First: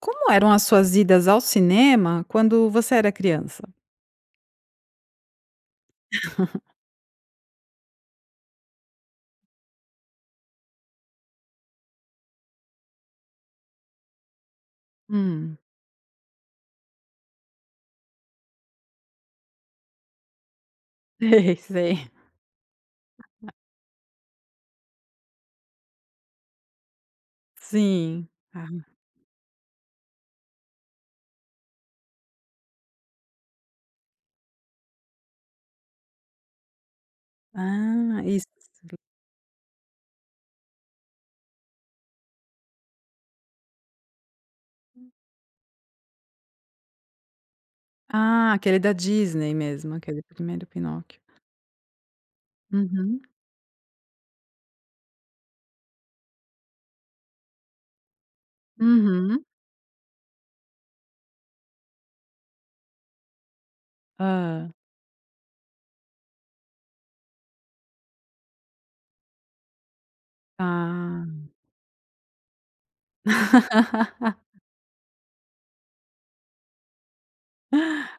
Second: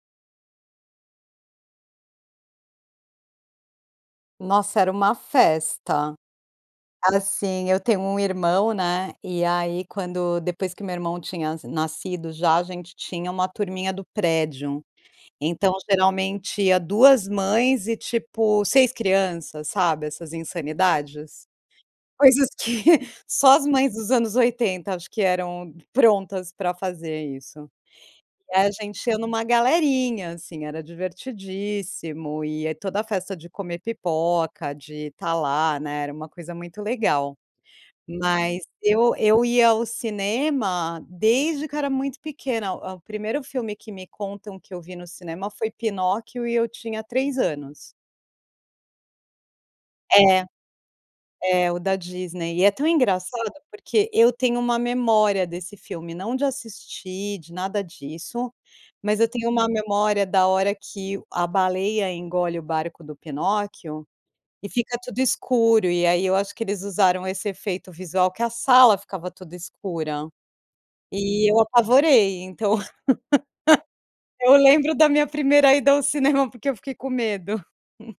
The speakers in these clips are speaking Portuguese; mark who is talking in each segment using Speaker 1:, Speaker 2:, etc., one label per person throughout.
Speaker 1: Como eram as suas idas ao cinema quando você era criança?
Speaker 2: Nossa, era uma festa. Assim, eu tenho um irmão, né. E aí, quando depois que meu irmão tinha nascido, já a gente tinha uma turminha do prédio.
Speaker 1: Hum.
Speaker 2: Então geralmente ia 2 mães e tipo 6 crianças, sabe, essas insanidades?
Speaker 1: Sei, sei.
Speaker 2: Coisas que só as mães dos anos 80, acho que eram prontas para fazer isso.
Speaker 1: Sim.
Speaker 2: E
Speaker 1: Ah.
Speaker 2: a gente ia numa galerinha, assim, era divertidíssimo. E é toda a festa de comer pipoca, de estar lá, né, era uma coisa muito legal.
Speaker 1: Ah, isso
Speaker 2: Mas
Speaker 1: [unintelligible]
Speaker 2: eu eu ia ao cinema desde que eu era muito pequena. O o primeiro filme que me contam que eu vi no cinema foi Pinóquio e eu tinha 3 anos.
Speaker 1: Ah, aquele da Disney mesmo, aquele
Speaker 2: É.
Speaker 1: primeiro Pinóquio.
Speaker 2: É o da Disney. E é tão
Speaker 1: Uhum.
Speaker 2: engraçado, porque eu tenho uma memória desse filme, não de assistir, de nada disso, mas eu
Speaker 1: Uhum.
Speaker 2: tenho uma memória da hora que a baleia engole o barco do Pinóquio e
Speaker 1: Hã.
Speaker 2: fica tudo escuro. E aí eu acho que eles usaram esse efeito visual que a sala ficava toda escura.
Speaker 1: Ah!
Speaker 2: E eu apavorei, então Eu lembro da minha primeira ida ao cinema porque eu fiquei com medo.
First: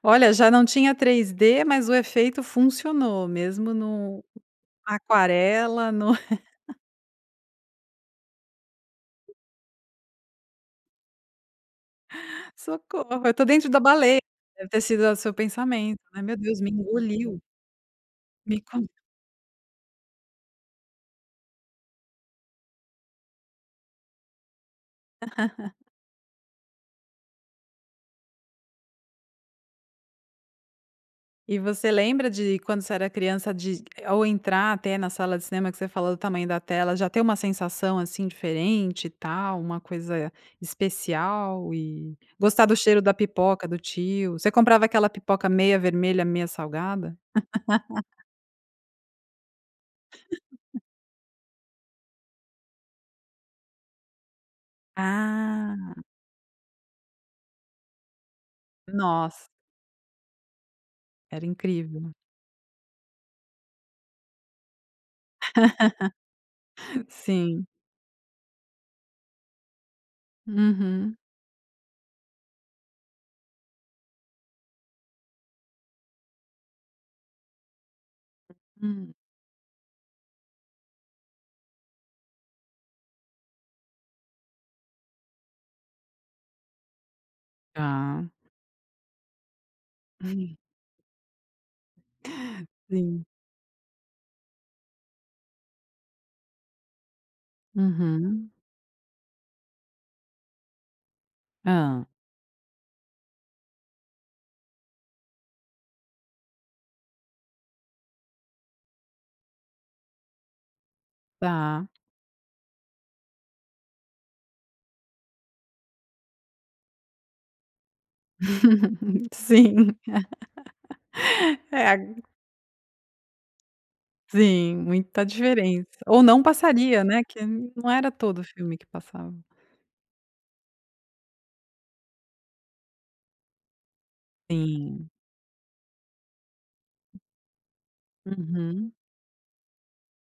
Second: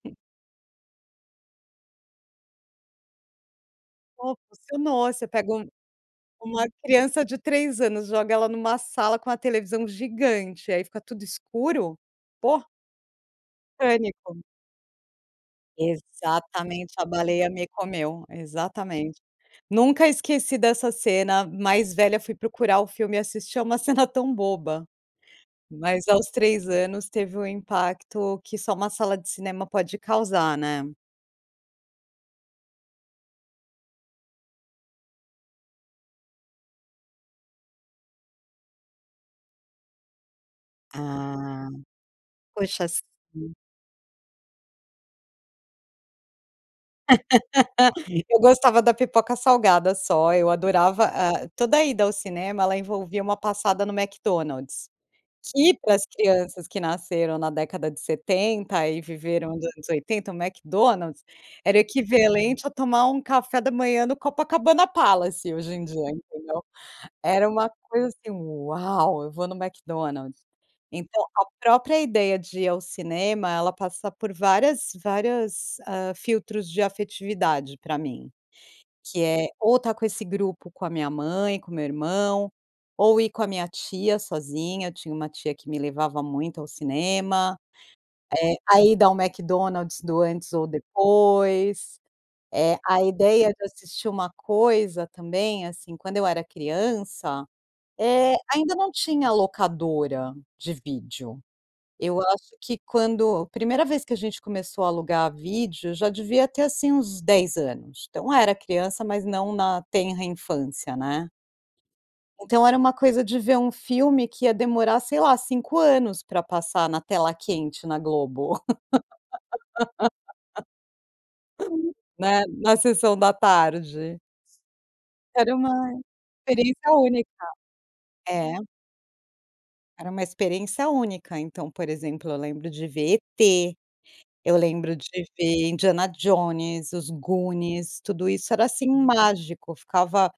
Speaker 1: Olha, já não tinha 3D, mas o efeito funcionou mesmo no
Speaker 2: Pô, funcionou. Você pega um
Speaker 1: aquarela, no
Speaker 2: uma criança de 3 anos, joga ela numa sala com uma televisão gigante, aí fica tudo escuro. Pô.
Speaker 1: "Socorro, eu estou dentro da baleia".
Speaker 2: Pânico.
Speaker 1: Deve ter sido o seu pensamento, né: "Meu Deus me
Speaker 2: Exatamente, "a
Speaker 1: engoliu".
Speaker 2: baleia me comeu",
Speaker 1: "Me co".
Speaker 2: exatamente. Nunca esqueci dessa cena. Mais velha, fui procurar o filme e assistir. É uma cena tão boba. Mas aos 3 anos teve um impacto que só uma sala de cinema pode causar, né.
Speaker 1: E você lembra de quando você era criança, de ou entrar até na sala de cinema que você falou do tamanho da tela, já ter uma sensação, assim, diferente e tal, uma coisa
Speaker 2: Ah.
Speaker 1: especial e gostar do
Speaker 2: Poxa,
Speaker 1: cheiro da
Speaker 2: sim.
Speaker 1: pipoca do tio? Você comprava aquela pipoca meia vermelha, meia salgada?
Speaker 2: Eu gostava da pipoca salgada só. Eu adorava ah, toda a ida ao cinema ela envolvia uma passada no McDonald's. Que para
Speaker 1: Ah.
Speaker 2: as crianças que nasceram na década de 70 e
Speaker 1: Nossa.
Speaker 2: viveram nos anos 80, o McDonald's
Speaker 1: Era
Speaker 2: era
Speaker 1: incrível.
Speaker 2: equivalente a tomar um café da manhã no Copacabana Palace hoje em dia, entendeu? Era
Speaker 1: Sim.
Speaker 2: uma coisa assim: "Uau, eu vou no McDonald's".
Speaker 1: Uhum.
Speaker 2: Então a própria ideia de ir ao cinema, ela passa por várias várias, ah, filtros de afetividade pra mim,
Speaker 1: Hum.
Speaker 2: que é ou tá com esse grupo com a minha mãe, com o meu irmão ou ir com a minha tia sozinha. Eu tinha uma tia que me levava muito ao cinema.
Speaker 1: Tá.
Speaker 2: Eh, a ida ao McDonald's do antes ou depois. Eh, a
Speaker 1: Sim.
Speaker 2: ideia de assistir uma coisa também assim, quando eu era criança, eh,
Speaker 1: Uhum.
Speaker 2: ainda não tinha locadora de vídeo.
Speaker 1: Hã.
Speaker 2: Eu acho que quando a primeira vez que a gente começou a alugar vídeo, já devia ter assim uns 10 anos. Então era criança, mas não na tenra infância, né.
Speaker 1: Tá.
Speaker 2: Então era uma coisa de ver um filme que ia demorar, sei lá, 5 anos pra passar na Tela Quente na Globo.
Speaker 1: Sim. É a
Speaker 2: Né? Na Sessão da Tarde.
Speaker 1: Sim, muita
Speaker 2: Era uma
Speaker 1: diferença. Ou não
Speaker 2: experiência
Speaker 1: passaria, né, que
Speaker 2: única,
Speaker 1: não era todo
Speaker 2: é.
Speaker 1: filme que passava.
Speaker 2: Era uma experiência única. Então, por exemplo, eu lembro de ver E.T. Eu lembro de
Speaker 1: Sim.
Speaker 2: ver Indiana Jones, os Goonies, tudo isso era assim
Speaker 1: Uhum.
Speaker 2: mágico. Ficava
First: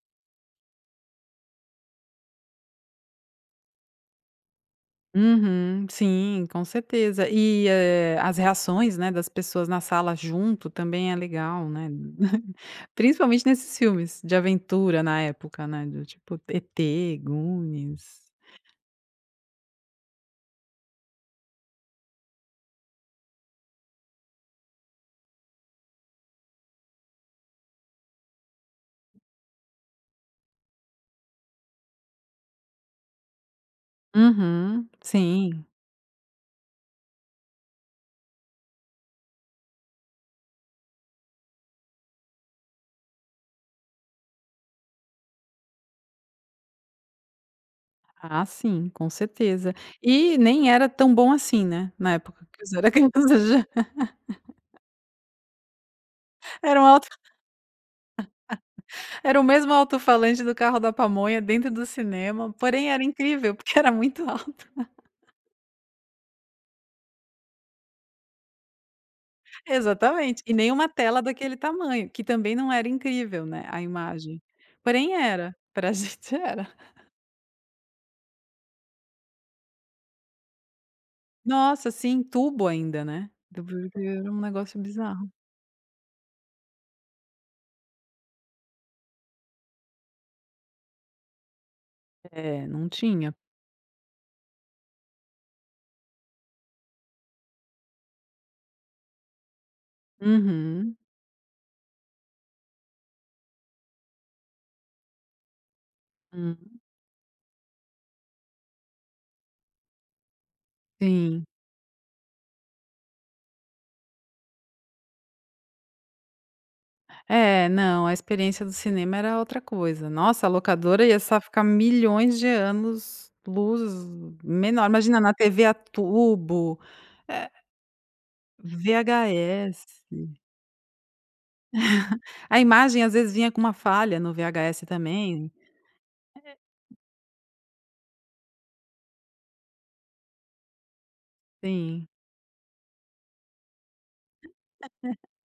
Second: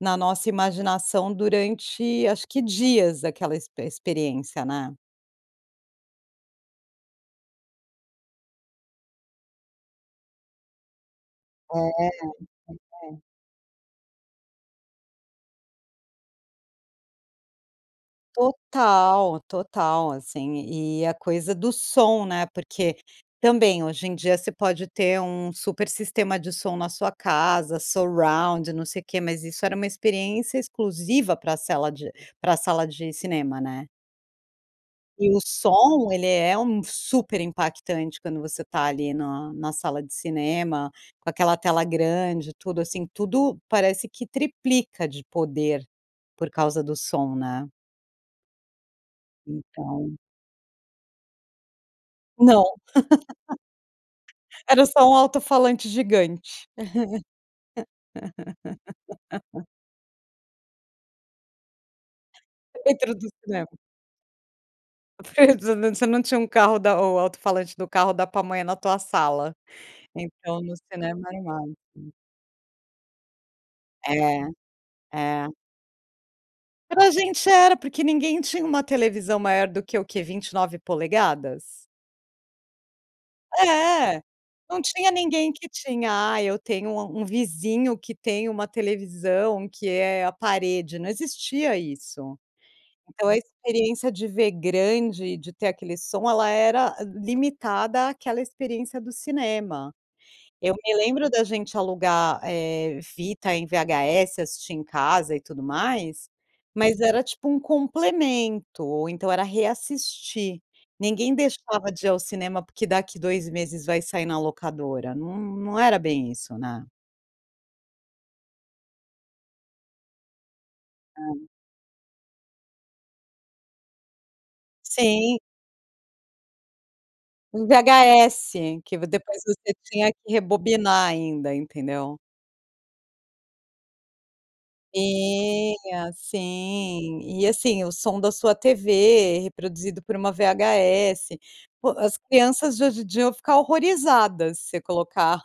Speaker 2: na nossa imaginação durante acho que dias daquela expe experiência, né.
Speaker 1: Uhum, sim, com certeza. E, eh, as reações, né, das pessoas na sala junto também é legal,
Speaker 2: É,
Speaker 1: né.
Speaker 2: é.
Speaker 1: Principalmente nesses filmes de aventura na época, né, do tipo E.T. Goonies.
Speaker 2: Total, total, assim. E a coisa do som, né, porque também hoje em dia você pode ter um super sistema de som na sua casa, surround, não sei quê. Mas isso era uma experiência exclusiva pra a sala de para a sala de cinema, né.
Speaker 1: Uhum,
Speaker 2: E o
Speaker 1: sim.
Speaker 2: som, ele é um super impactante quando você está ali na na sala de cinema, com aquela tela grande. Tudo assim, tudo parece que triplica de poder por causa do som, né.
Speaker 1: Ah, sim, com certeza.
Speaker 2: Então
Speaker 1: E nem era tão bom assim, né. Na época
Speaker 2: Não.
Speaker 1: que você era criança já
Speaker 2: Era só um alto-falante gigante.
Speaker 1: Era um alto Era o mesmo alto-falante do carro da pamonha dentro do cinema, porém era
Speaker 2: Dentro do
Speaker 1: incrível
Speaker 2: cinema.
Speaker 1: porque era muito alto.
Speaker 2: Verd você não tinha um carro da o alto-falante do carro da pamonha na tua sala,
Speaker 1: Exatamente. E
Speaker 2: então
Speaker 1: nem
Speaker 2: no
Speaker 1: uma tela
Speaker 2: cinema é
Speaker 1: daquele
Speaker 2: animado.
Speaker 1: tamanho, que também não era incrível, né, a imagem.
Speaker 2: É,
Speaker 1: Porém,
Speaker 2: é.
Speaker 1: era pra gente era.
Speaker 2: Para a gente, era porque ninguém tinha uma televisão maior do que o quê? 29'?
Speaker 1: Nossa, sim, tubo ainda, né. Lembro que
Speaker 2: É,
Speaker 1: era um negócio
Speaker 2: não tinha
Speaker 1: bizarro.
Speaker 2: ninguém que tinha: "Ah, eu tenho um a um vizinho que tem uma televisão que é a parede", não existia isso.
Speaker 1: É, não
Speaker 2: Então,
Speaker 1: tinha.
Speaker 2: a experiência de ver grande, de ter aquele som, ela era limitada àquela experiência do cinema. Eu
Speaker 1: Uhum.
Speaker 2: me lembro da gente alugar, eh, fita em VHS, assistir em casa e tudo mais,
Speaker 1: Hum.
Speaker 2: mas era tipo um complemento, ou então era reassistir. Ninguém
Speaker 1: Sim.
Speaker 2: deixava de ir ao cinema, porque daqui 2 meses vai sair na locadora. Não não era bem isso, né.
Speaker 1: É, não, a experiência do cinema era outra coisa. Nossa, a locadora ia
Speaker 2: Ah.
Speaker 1: sa ficar milhões de anos luz menor. Imagina na
Speaker 2: Sim.
Speaker 1: TV a tubo, eh,
Speaker 2: VHS que v depois você
Speaker 1: VHS.
Speaker 2: tinha que rebobinar ainda, entendeu.
Speaker 1: A imagem às vezes vinha com uma falha no VHS também.
Speaker 2: Tinha,
Speaker 1: É
Speaker 2: sim. E assim, o som da sua TV, reproduzido por uma VHS. Pô,
Speaker 1: Sim.
Speaker 2: as crianças de hoje em dia vão ficar horrorizadas se colocar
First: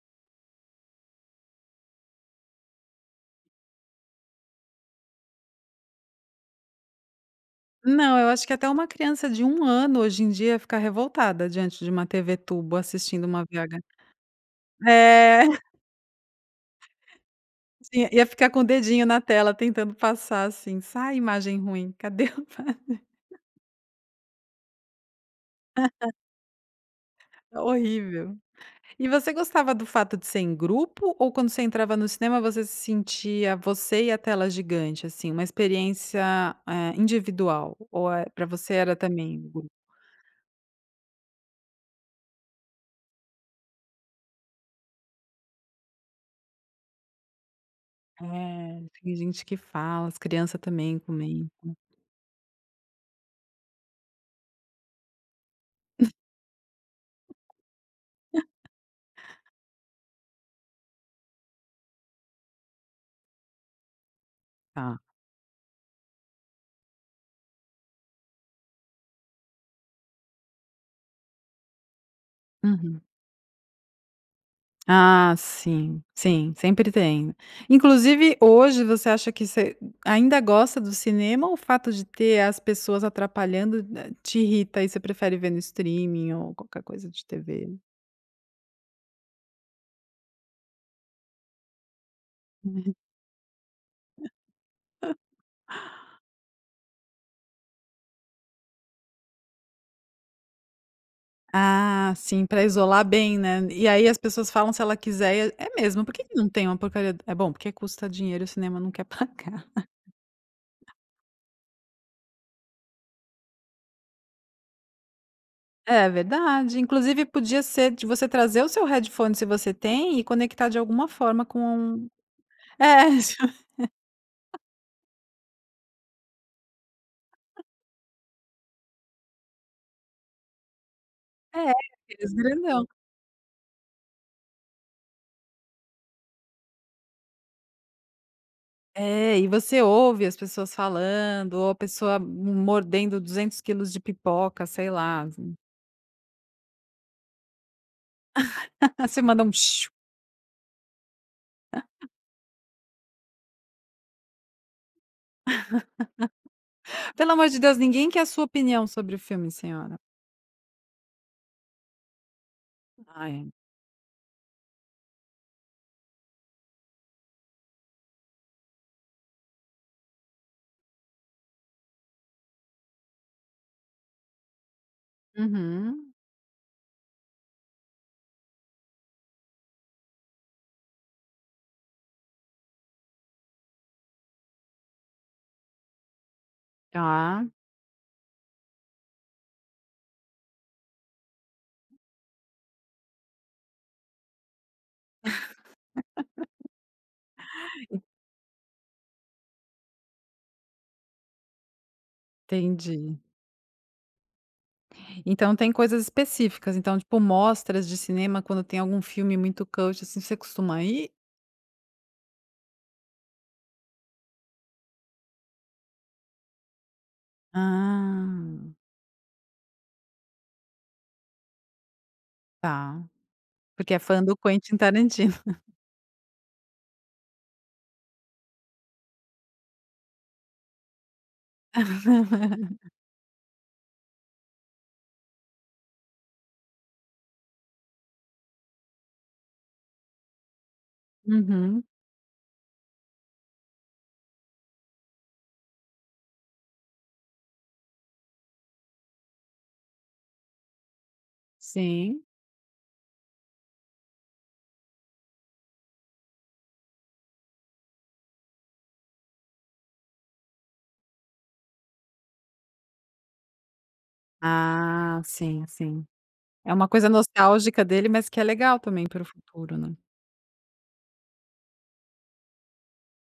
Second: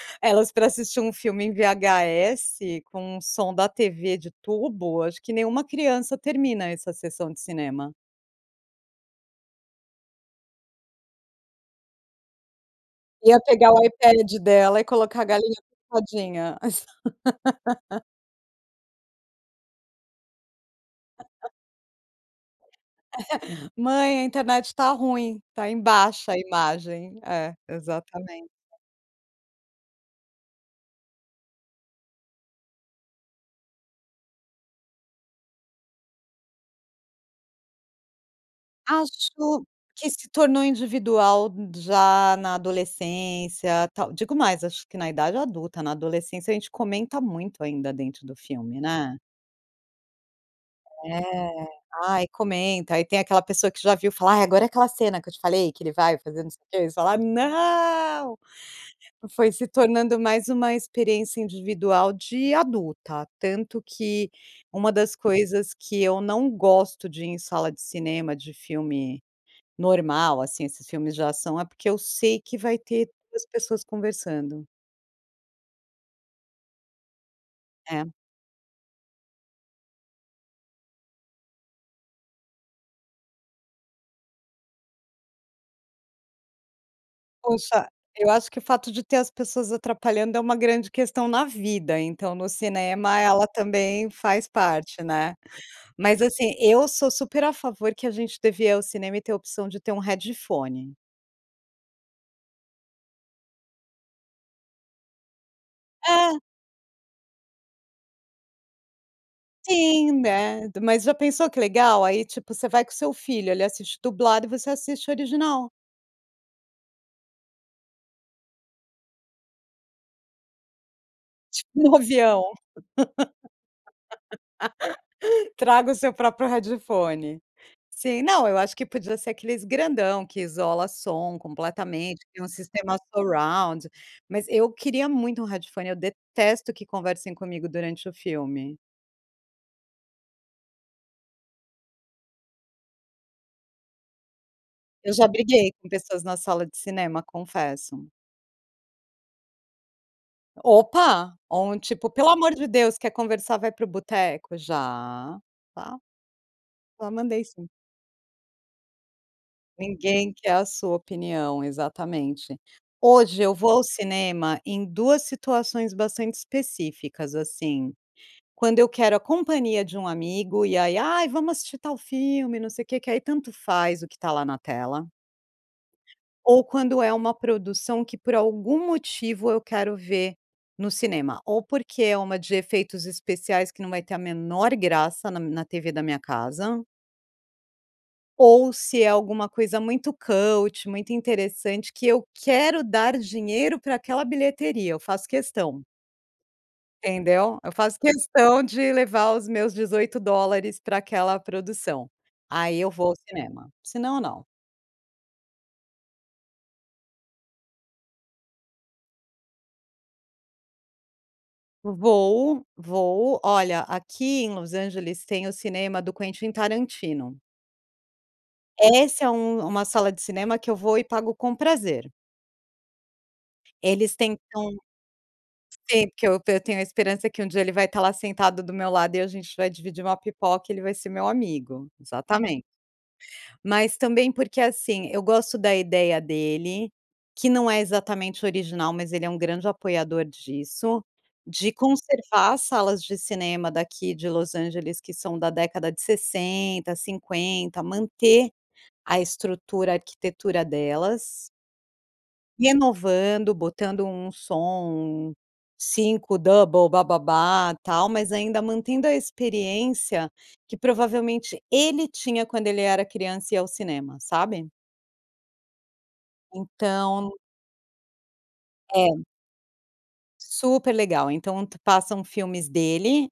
Speaker 2: elas para assistir um filme em VHS com o som da TV de tubo. Acho que nenhuma criança termina essa sessão de cinema.
Speaker 1: Não. Eu acho que até uma criança de 1 ano hoje em dia ia ficar revoltada diante de uma TV tubo assistindo
Speaker 2: Ia
Speaker 1: uma
Speaker 2: pegar o
Speaker 1: VH
Speaker 2: iPad dela e colocar a
Speaker 1: É.
Speaker 2: galinha pintadinha.
Speaker 1: Sim, ia ficar com o dedinho na tela, tentando passar assim: "Sai imagem ruim, cadê Ipad?".
Speaker 2: "Mãe, a internet tá ruim, está em baixa a imagem". É,
Speaker 1: Horrível.
Speaker 2: exatamente.
Speaker 1: E você gostava do fato de ser em grupo ou, quando você entrava no cinema, você se sentia você e a tela gigante? Assim, uma experiência, eh, individual ou, eh, pra você era também o
Speaker 2: Acho
Speaker 1: grupo?
Speaker 2: que se tornou individual já na adolescência, tal Digo mais, acho que na idade adulta. Na adolescência, a gente comenta muito ainda dentro do filme,
Speaker 1: É. Tem
Speaker 2: né.
Speaker 1: gente que fala, as crianças também
Speaker 2: É.
Speaker 1: comentam.
Speaker 2: Aí, comenta. Aí tem aquela pessoa que já viu falar: "Agora é aquela cena que eu te falei que ele vai fazer não sei o quê" e você fala: "Não!". Foi se tornando mais uma experiência individual de adulta. Tanto que uma
Speaker 1: Tá.
Speaker 2: das coisas que eu não gosto de ir em sala de cinema de filme normal, assim, esses filmes de ação, é porque eu sei que vai
Speaker 1: Uhum.
Speaker 2: ter 2 pessoas conversando.
Speaker 1: Ah, sim, sim, sempre tem.
Speaker 2: É.
Speaker 1: Inclusive, hoje você acha que você ainda gosta do cinema, ou fato de ter as pessoas atrapalhando na te irrita e você prefere ver no streaming ou qualquer coisa de TV?
Speaker 2: Poxa, eu acho que o fato de ter as pessoas atrapalhando é uma grande questão na vida. Então, no
Speaker 1: Uhum.
Speaker 2: cinema, ela também faz parte, né. Mas assim eu sou super a favor que a gente devia ir ao cinema e ter a opção de ter um headphone.
Speaker 1: Ah, sim, para isolar bem, né. E aí as pessoas falam se ela quiser e é mesmo porque
Speaker 2: É.
Speaker 1: não tem uma porcaria eh, bom, porque custa dinheiro e o cinema não quer pagar.
Speaker 2: Sim, né, t mas já pensou que legal. Aí, tipo, você vai com o seu filho, ele assiste dublado e você assiste original.
Speaker 1: É verdade, inclusive podia ser de você trazer o seu headphone se você tem e conectar de alguma forma
Speaker 2: Tipo no
Speaker 1: com
Speaker 2: avião.
Speaker 1: é isso.
Speaker 2: Traga o seu próprio headphone, sim não eu acho que podia ser aqueles grandão que isola som
Speaker 1: É
Speaker 2: completamente, que
Speaker 1: aqueles
Speaker 2: tem um
Speaker 1: grandão.
Speaker 2: sistema surround, mas eu queria muito um headphone, eu detesto que conversem comigo durante o filme.
Speaker 1: É e você ouve as pessoas falando ou a pessoa mordendo duzentos quilos de pipoca, sei
Speaker 2: Eu
Speaker 1: lá.
Speaker 2: já briguei com pessoas na sala de cinema, confesso.
Speaker 1: Você manda um?
Speaker 2: Opa, ou um, tipo: "Pelo amor de Deus, quer conversar, vai para o boteco". Já, tá. Já
Speaker 1: "Pelo
Speaker 2: mandei
Speaker 1: amor de
Speaker 2: sim.
Speaker 1: Deus, ninguém quer a sua opinião sobre o filme, senhora".
Speaker 2: Ninguém quer a sua opinião, exatamente.
Speaker 1: Ah,
Speaker 2: Hoje
Speaker 1: é.
Speaker 2: eu vou ao cinema em duas situações bastante específicas, assim: quando eu quero a companhia de um amigo, e aí: "Ai, vamos assistir tal filme, não sei o que", que aí tanto faz o que tá lá na tela,
Speaker 1: Uhum.
Speaker 2: ou quando é uma produção que por algum motivo eu quero ver no cinema, ou porque é uma de efeitos especiais que não vai ter a menor graça na na TV da minha casa.
Speaker 1: Tá.
Speaker 2: Ou se é alguma coisa muito cult, muito interessante que eu quero dar dinheiro pra aquela bilheteria. Eu faço questão. Entendeu? Eu faço questão de levar os meus $18 para aquela produção. Aí eu vou ao
Speaker 1: Entendi.
Speaker 2: cinema, se não, não.
Speaker 1: Então tem coisas específicas. Então, tipo, mostras de cinema, quando tem algum filme muito cult, assim, você costuma ir?
Speaker 2: Vou vou, olha, aqui em Los Angeles, tem o cinema do Quentin Tarantino.
Speaker 1: Ah.
Speaker 2: Essa é um uma sala de cinema que eu vou e pago com prazer.
Speaker 1: Tá, porque é
Speaker 2: Eles
Speaker 1: fã do Quentin
Speaker 2: tentam
Speaker 1: Tarantino.
Speaker 2: Sim, porque eu eu tenho a esperança que um dia ele vai estar lá, sentado do meu lado, e a gente vai dividir uma pipoca, e ele vai ser meu amigo, exatamente. Mas também porque, assim, eu gosto da ideia dele, que não é exatamente original, mas ele é um grande apoiador disso: de
Speaker 1: Uhum.
Speaker 2: conservar as salas de cinema daqui de Los Angeles, que são da década de 60, 50, manter a estrutura, arquitetura delas.
Speaker 1: Sim.
Speaker 2: Renovando botando um som, um 5 double bababa tal, mas ainda mantendo a experiência que provavelmente ele tinha quando ele era criança e ia ao cinema, sabe?
Speaker 1: Ah sim, sim. É uma coisa
Speaker 2: Então
Speaker 1: nostálgica dele mas que é legal também para
Speaker 2: É.
Speaker 1: o futuro, né?
Speaker 2: Super legal então te passam filmes dele,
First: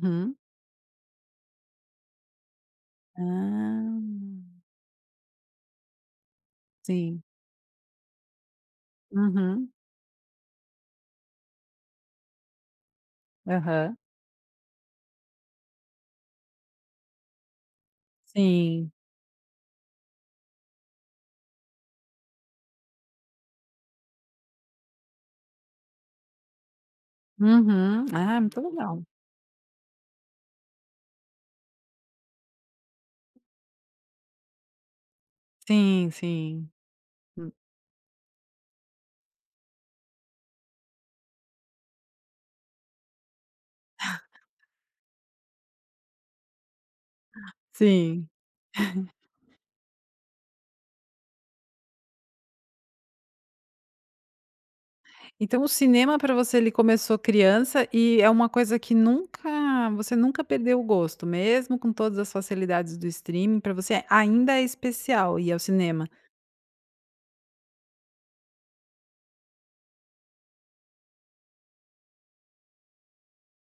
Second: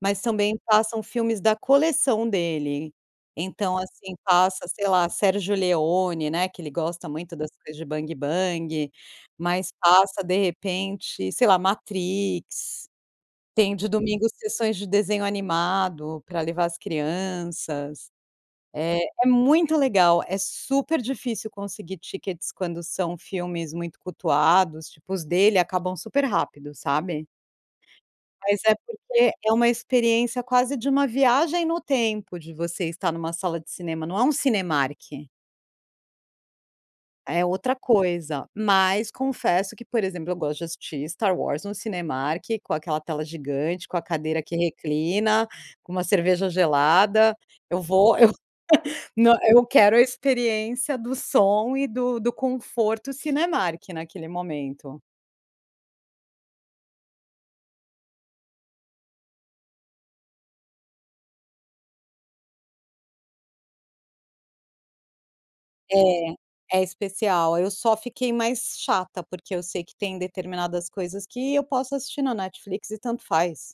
Speaker 2: mas também passam filmes da coleção dele,
Speaker 1: Hã.
Speaker 2: então, assim, passa sei lá, Sérgio Leone né que ele gosta
Speaker 1: Sim.
Speaker 2: muito das coisas de bang bang, mas
Speaker 1: Uhum.
Speaker 2: passa de repente sei lá, Matrix. Tem de
Speaker 1: Aham.
Speaker 2: domingo sessões de desenho animado pra levar as crianças,
Speaker 1: Sim.
Speaker 2: é é muito legal, é super difícil conseguir tickets quando são filmes muito cultuados, tipo os dele acabam super rápido sabe.
Speaker 1: Uhum, ah, muito
Speaker 2: Mas é
Speaker 1: legal!
Speaker 2: porque é uma experiência quase de uma viagem no tempo, de você estar numa sala de cinema. Não é um Cinemark.
Speaker 1: Sim, sim,
Speaker 2: É
Speaker 1: hum.
Speaker 2: outra coisa, mas confesso que por exemplo, eu gosto de assistir Star Wars no Cinemark, com aquela tela gigante, com a cadeira que reclina, com uma cerveja gelada. Eu vou
Speaker 1: Sim.
Speaker 2: eu no eu quero a experiência do som e do do conforto Cinemark naquele momento.
Speaker 1: Então o cinema pra você ele começou criança, e é uma coisa que nunca você nunca perdeu o gosto? Mesmo com todas as facilidades do streaming pra você ainda é especial ir ao cinema?
Speaker 2: É, é especial, eu só fiquei mais chata porque eu sei que tem determinadas coisas que eu posso assistir no Netflix e tanto faz.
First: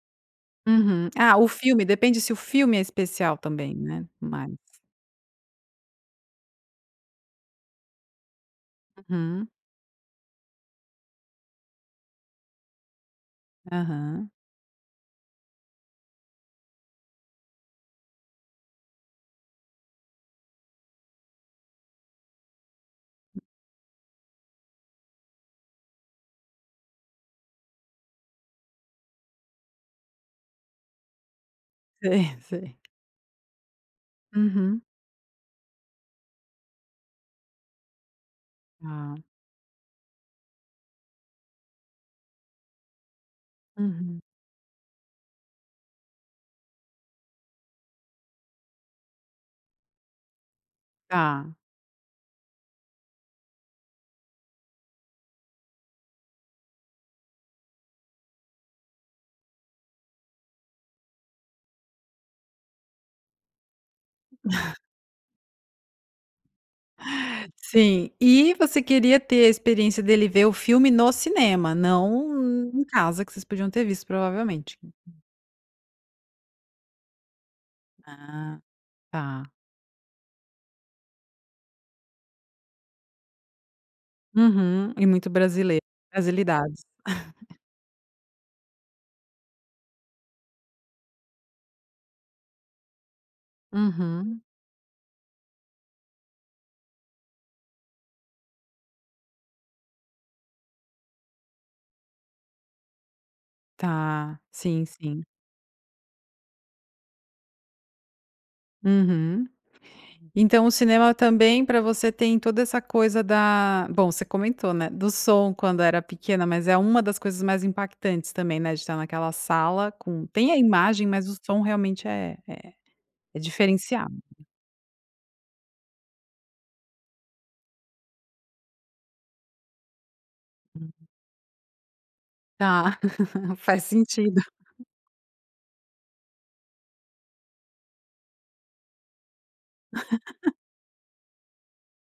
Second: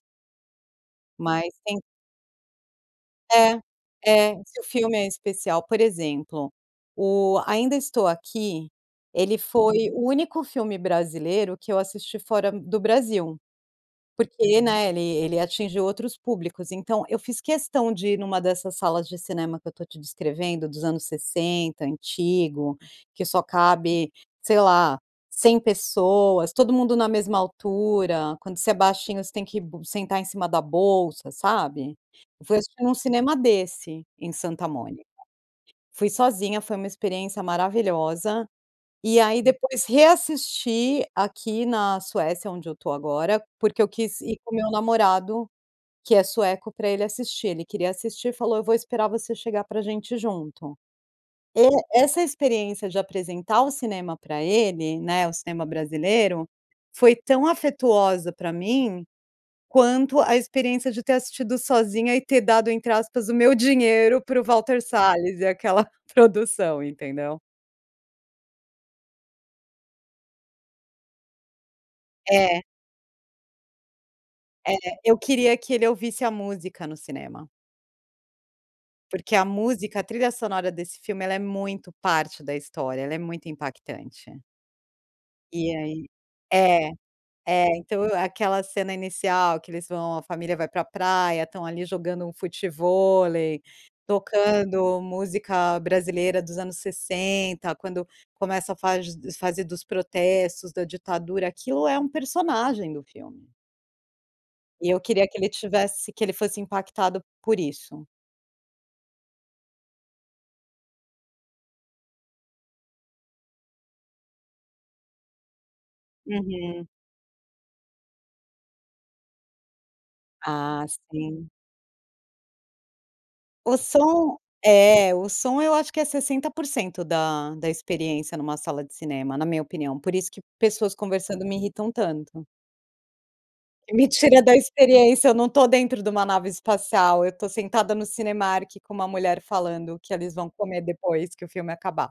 Speaker 1: Uhum. Ah, o
Speaker 2: Mas tem
Speaker 1: filme, depende se o filme é especial
Speaker 2: É
Speaker 1: também, né,
Speaker 2: é,
Speaker 1: mais.
Speaker 2: se o filme é especial Por exemplo, o Ainda Estou Aqui, ele
Speaker 1: Uhum.
Speaker 2: foi o único filme brasileiro que eu assisti fora do Brasil
Speaker 1: Aham.
Speaker 2: porque, né, ele ele atingiu outros públicos. Então eu fiz questão de ir numa dessas salas de cinema que eu estou te descrevendo dos anos 60 antigo, que só cabe, sei lá, 100 pessoas, todo mundo na mesma altura, quando você é baixinho, você tem que bu sentar em cima da bolsa, sabe.
Speaker 1: Sim,
Speaker 2: Eu fui
Speaker 1: sim.
Speaker 2: assistir num cinema desse em Santa
Speaker 1: Uhum.
Speaker 2: Mônica. Fui sozinha. Foi uma experiência maravilhosa,
Speaker 1: Ah.
Speaker 2: e aí depois reassisti aqui na Suécia, onde eu tô agora, porque eu
Speaker 1: Uhum.
Speaker 2: quis ir com o meu namorado, que é sueco, pra ele assistir. Ele queria assistir e falou: "Eu vou esperar você chegar pra gente ir junto".
Speaker 1: Tá.
Speaker 2: E essa experiência de apresentar o cinema pra ele, né, o cinema brasileiro foi tão afetuosa pra mim quanto a experiência de ter assistido sozinha e ter dado, entre aspas, "o meu dinheiro" para o Walter Salles e aquela produção, entendeu.
Speaker 1: Sim, e você queria ter a experiência dele ver o filme no cinema, não
Speaker 2: É.
Speaker 1: hum, em casa que vocês podiam ter visto,
Speaker 2: É,
Speaker 1: provavelmente.
Speaker 2: eu queria que ele ouvisse a música no cinema.
Speaker 1: Ah,
Speaker 2: Porque a
Speaker 1: tá.
Speaker 2: música, a trilha sonora desse filme, ela é muito parte da história, ela é muito impactante.
Speaker 1: Uhum, e muito
Speaker 2: E
Speaker 1: brasileiro.
Speaker 2: aí
Speaker 1: Brasilidade.
Speaker 2: é é, então aquela cena inicial que eles vão, a família vai para a praia, estão ali jogando um futevôlei
Speaker 1: Uhum.
Speaker 2: tocando música brasileira dos anos 60, quando começa a fa fazer dos protestos da ditadura. Aquilo é um personagem do filme.
Speaker 1: Tá. Sim,
Speaker 2: E eu
Speaker 1: sim.
Speaker 2: queria que ele tivesse que ele fosse impactado por isso.
Speaker 1: Uhum. Então o cinema também para você tem toda essa coisa da bom, você comentou, né. Do som quando era pequena, mas é
Speaker 2: Uhum.
Speaker 1: uma das coisas mais impactantes também, né. De estar naquela sala com tem a
Speaker 2: Ah,
Speaker 1: imagem, mas o
Speaker 2: sim.
Speaker 1: som realmente é é é
Speaker 2: O
Speaker 1: diferenciado.
Speaker 2: som, é o som, eu acho que é 60% da da experiência numa sala de cinema, na minha opinião, por isso que
Speaker 1: Hum.
Speaker 2: pessoas conversando me irritam tanto.
Speaker 1: Tá, faz
Speaker 2: Me tira
Speaker 1: sentido.
Speaker 2: da experiência. Eu não estou dentro de uma nave espacial. Eu estou sentada no Cinemark, com uma mulher falando que eles vão comer depois que o filme acabar.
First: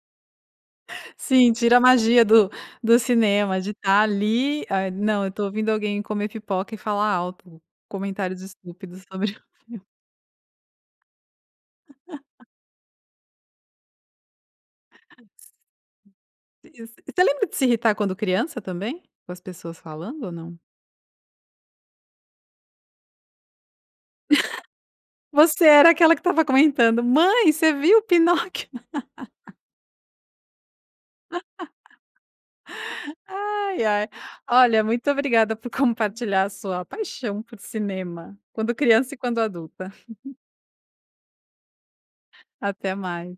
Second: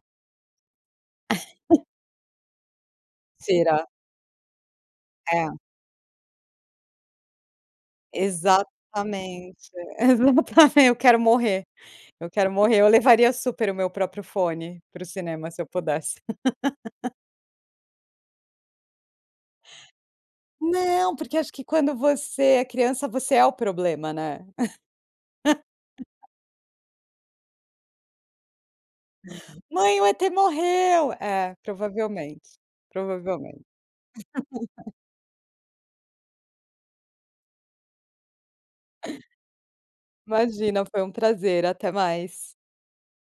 Speaker 1: Sim, tira a magia do do cinema de
Speaker 2: Será
Speaker 1: estar ali. Ah, não, eu estou
Speaker 2: É.
Speaker 1: ouvindo alguém comer pipoca e falar alto comentários
Speaker 2: Exatamente.
Speaker 1: estúpidos sobre o filme.
Speaker 2: Exatamente. Eu quero morrer, eu quero morrer. Eu levaria super o meu próprio fone para o cinema se eu pudesse.
Speaker 1: [unintelligible] E você lembra de se irritar quando criança também, com as pessoas falando ou não?
Speaker 2: Não, porque eu acho que quando você é criança, você é o problema, né?
Speaker 1: Você era aquela que estava comentando: "Mãe, você viu o Pinóquio?"
Speaker 2: "Mãe, o E.T morreu". É, provavelmente, provavelmente.
Speaker 1: Ai, ai. Olha, muito obrigada por compartilhar a sua paixão por cinema quando criança e quando adulta.
Speaker 2: Imagina, foi um prazer. Até mais.
Speaker 1: Até mais.